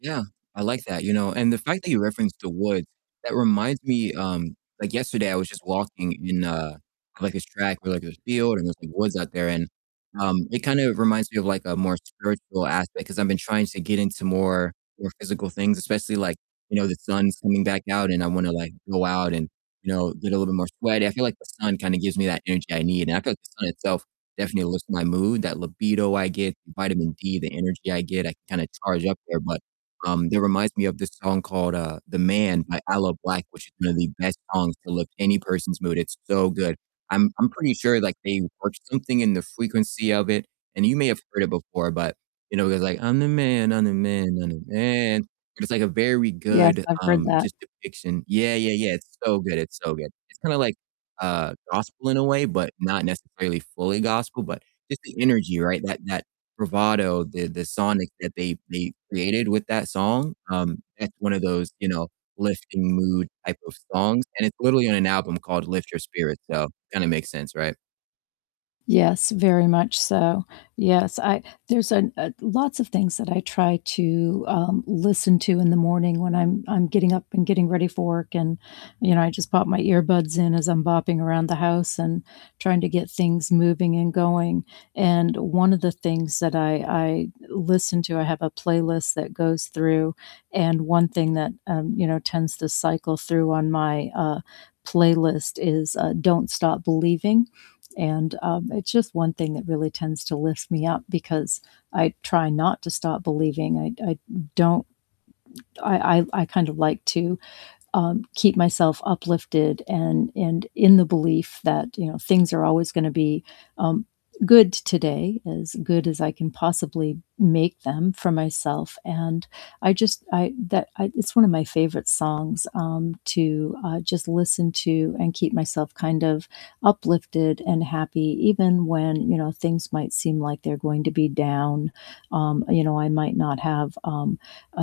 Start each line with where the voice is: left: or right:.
right: Yeah, I like that, you know, and the fact that you referenced the woods, that reminds me, um, like, yesterday I was just walking in, uh, like, this track where, like, there's field, and there's, like, woods out there, and, um, it kinda reminds me of, like, a more spiritual aspect, 'cause I've been trying to get into more more physical things, especially, like, you know, the sun's coming back out, and I wanna, like, go out, and, you know, get a little bit more sweaty, I feel like the sun kinda gives me that energy I need, and I feel like the sun itself definitely lifts my mood, that libido I get, the vitamin D, the energy I get, I can kinda charge up there, but, um, that reminds me of this song called, uh, "The Man" by Aloe Blacc, which is one of the best songs to lift any person's mood, it's so good, I'm I'm pretty sure, like, they worked something in the frequency of it, and you may have heard it before, but you know, it goes like, "I'm the man, I'm the man, I'm the man," but it's, like, a very
left: Yes,
right: good,
left: I've heard
right: um,
left: that.
right: just depiction. Yeah, yeah, yeah, it's so good, it's so good, it's kinda like, uh, gospel in a way, but not necessarily fully gospel, but just the energy, right, that that bravado, the the sonic that they they created with that song, um, that's one of those, you know, lifting mood type of songs, and it's literally on an album called Lift Your Spirit, so kinda makes sense, right?
left: Yes, very much so. Yes, I There's an uh, lots of things that I try to, um, listen to in the morning when I'm I'm getting up, and getting ready for work, and, you know, I just pop my earbuds in as I'm bopping around the house, and trying to get things moving and going, and one of the things that I I listen to I have a playlist that goes through, and one thing that, um, you know, tends to cycle through on my, uh, playlist is, uh, "Don't Stop Believing," and, um, it's just one thing that really tends to lift me up, because I try not to stop believing, I d I d don't I I I kinda like to, um, keep myself uplifted, and and in the belief that, you know, things are always gonna be, um, good today, as good as I can possibly make them for myself, and I just I that I it's one of my favorite songs, um, to, uh, just listen to, and keep myself kind of uplifted, and happy even when, you know, things might seem like they're going to be down, um, you know, I might not have, um,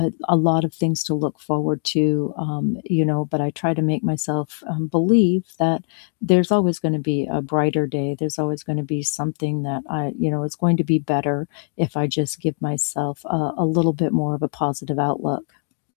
left: a l a lot of things to look forward to, um, you know, but I try to make myself, um, believe that there's always gonna be a brighter day, there's always gonna be something that I you know, it's going to be better if I just give myself, uh, a little bit more of a positive outlook.